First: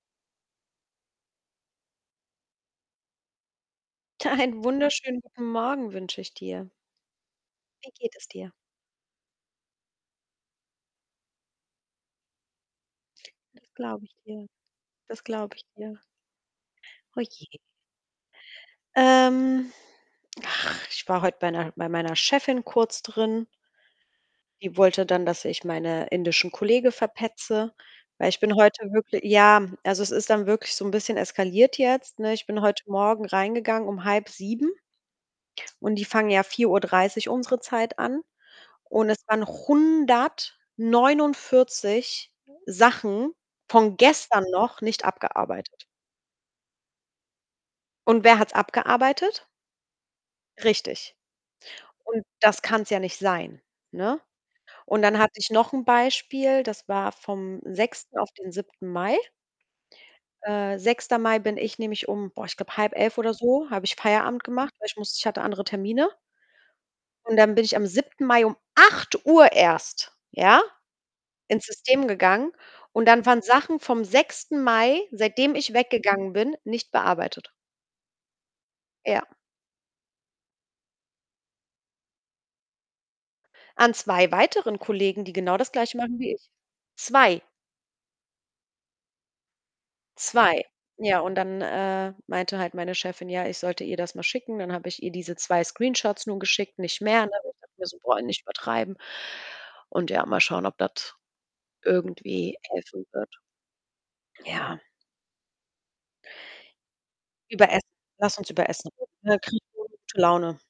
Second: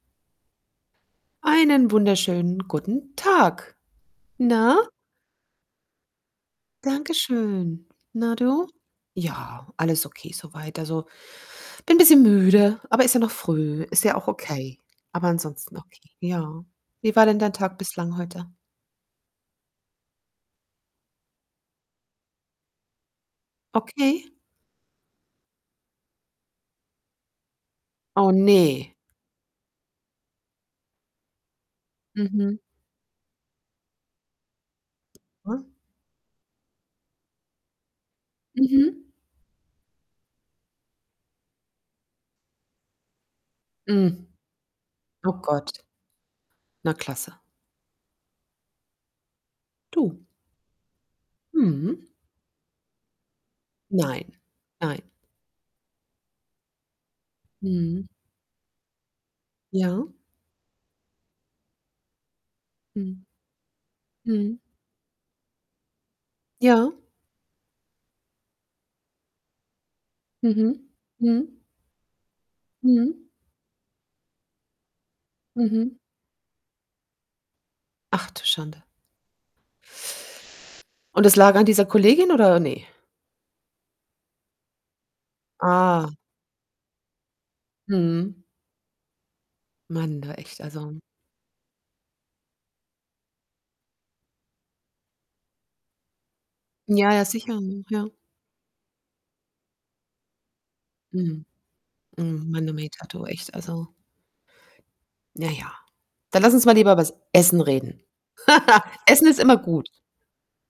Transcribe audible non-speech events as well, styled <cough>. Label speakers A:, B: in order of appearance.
A: Einen wunderschönen guten Tag.
B: Einen
A: Na?
B: wunderschönen guten Morgen wünsche ich dir.
A: Danke schön.
B: Wie geht es
A: Na,
B: dir?
A: du? Ja, alles okay so weit. Also, bin bisschen müde, aber ist ja noch
B: Das
A: früh. Ist
B: glaube
A: ja
B: ich
A: auch
B: dir.
A: okay.
B: Das
A: Aber
B: glaube ich
A: ansonsten
B: dir.
A: okay, ja. Wie
B: Oh
A: war denn dein
B: je.
A: Tag bislang heute?
B: Ähm, ach, ich war heut bei 'ner bei meiner Chefin kurz drin.
A: Okay?
B: Die wollte dann, dass ich meine indischen Kollege verpetze. Weil
A: Oh
B: ich bin heute
A: ne.
B: wirkli ja, also, es ist dann wirklich so 'n bisschen eskaliert jetzt, ne? Ich
A: Mhm.
B: bin heute Morgen reingegangen um 06:30
A: <unintelligible>
B: und die fangen ja 4:30 unsere Zeit an.
A: Mhm.
B: Und es waren noch 149 Sachen von
A: Hm.
B: gestern noch nicht
A: Oh Gott.
B: abgearbeitet.
A: Na klasse.
B: Und wer hat's abgearbeitet?
A: Du.
B: Richtig.
A: Mhm.
B: Und das kann's ja nicht sein, ne?
A: Nein,
B: Und
A: nein.
B: dann hatte ich noch 'n Beispiel, das war vom
A: Mhm.
B: 6. auf den 7. Mai.
A: Ja.
B: Äh, 6. Mai bin ich nämlich um, boah, ich glaube, 10:30
A: Mhm.
B: oder so, habe ich Feierabend
A: Mhm.
B: gemacht, weil ich musste ich hatte andere Termine.
A: Ja.
B: Und dann bin ich am 7. Mai um 8:00 erst, ja,
A: Mhm, mhm.
B: ins System gegangen. Und
A: Mhm.
B: dann waren Sachen vom 6. Mai, seitdem ich
A: Mhm.
B: weggegangen bin, nicht bearbeitet.
A: Ach, du Schande.
B: Ja.
A: Und das lag an dieser Kollegin, oder ne?
B: An 2 weiteren Kollegen, die genau das Gleiche
A: Ah.
B: machen wie ich? 2.
A: Mhm. Man du, echt.
B: 2.
A: Also
B: Ja, und dann, äh, meinte halt meine Chefin, ja, ich sollte ihr das mal schicken. Dann hab ich ihr diese 2 Screenshots nun geschickt, nicht
A: Ja,
B: mehr,
A: ja,
B: ne? Und ich
A: sicher,
B: dachte
A: mhm.
B: mir so:
A: Ja.
B: „Boah, nicht übertreiben.“ Und ja, mal schauen, ob das
A: Mhm. M
B: irgendwie
A: manometer
B: helfen
A: du,
B: wird.
A: echt. Also
B: Ja.
A: na ja, dann lass uns mal lieber übers Essen
B: Über Essen,
A: reden.
B: lass uns über Essen
A: <chuckles>
B: reden,
A: Essen
B: ne?
A: ist
B: Kriege
A: immer
B: ich
A: gut.
B: <unintelligible> Laune.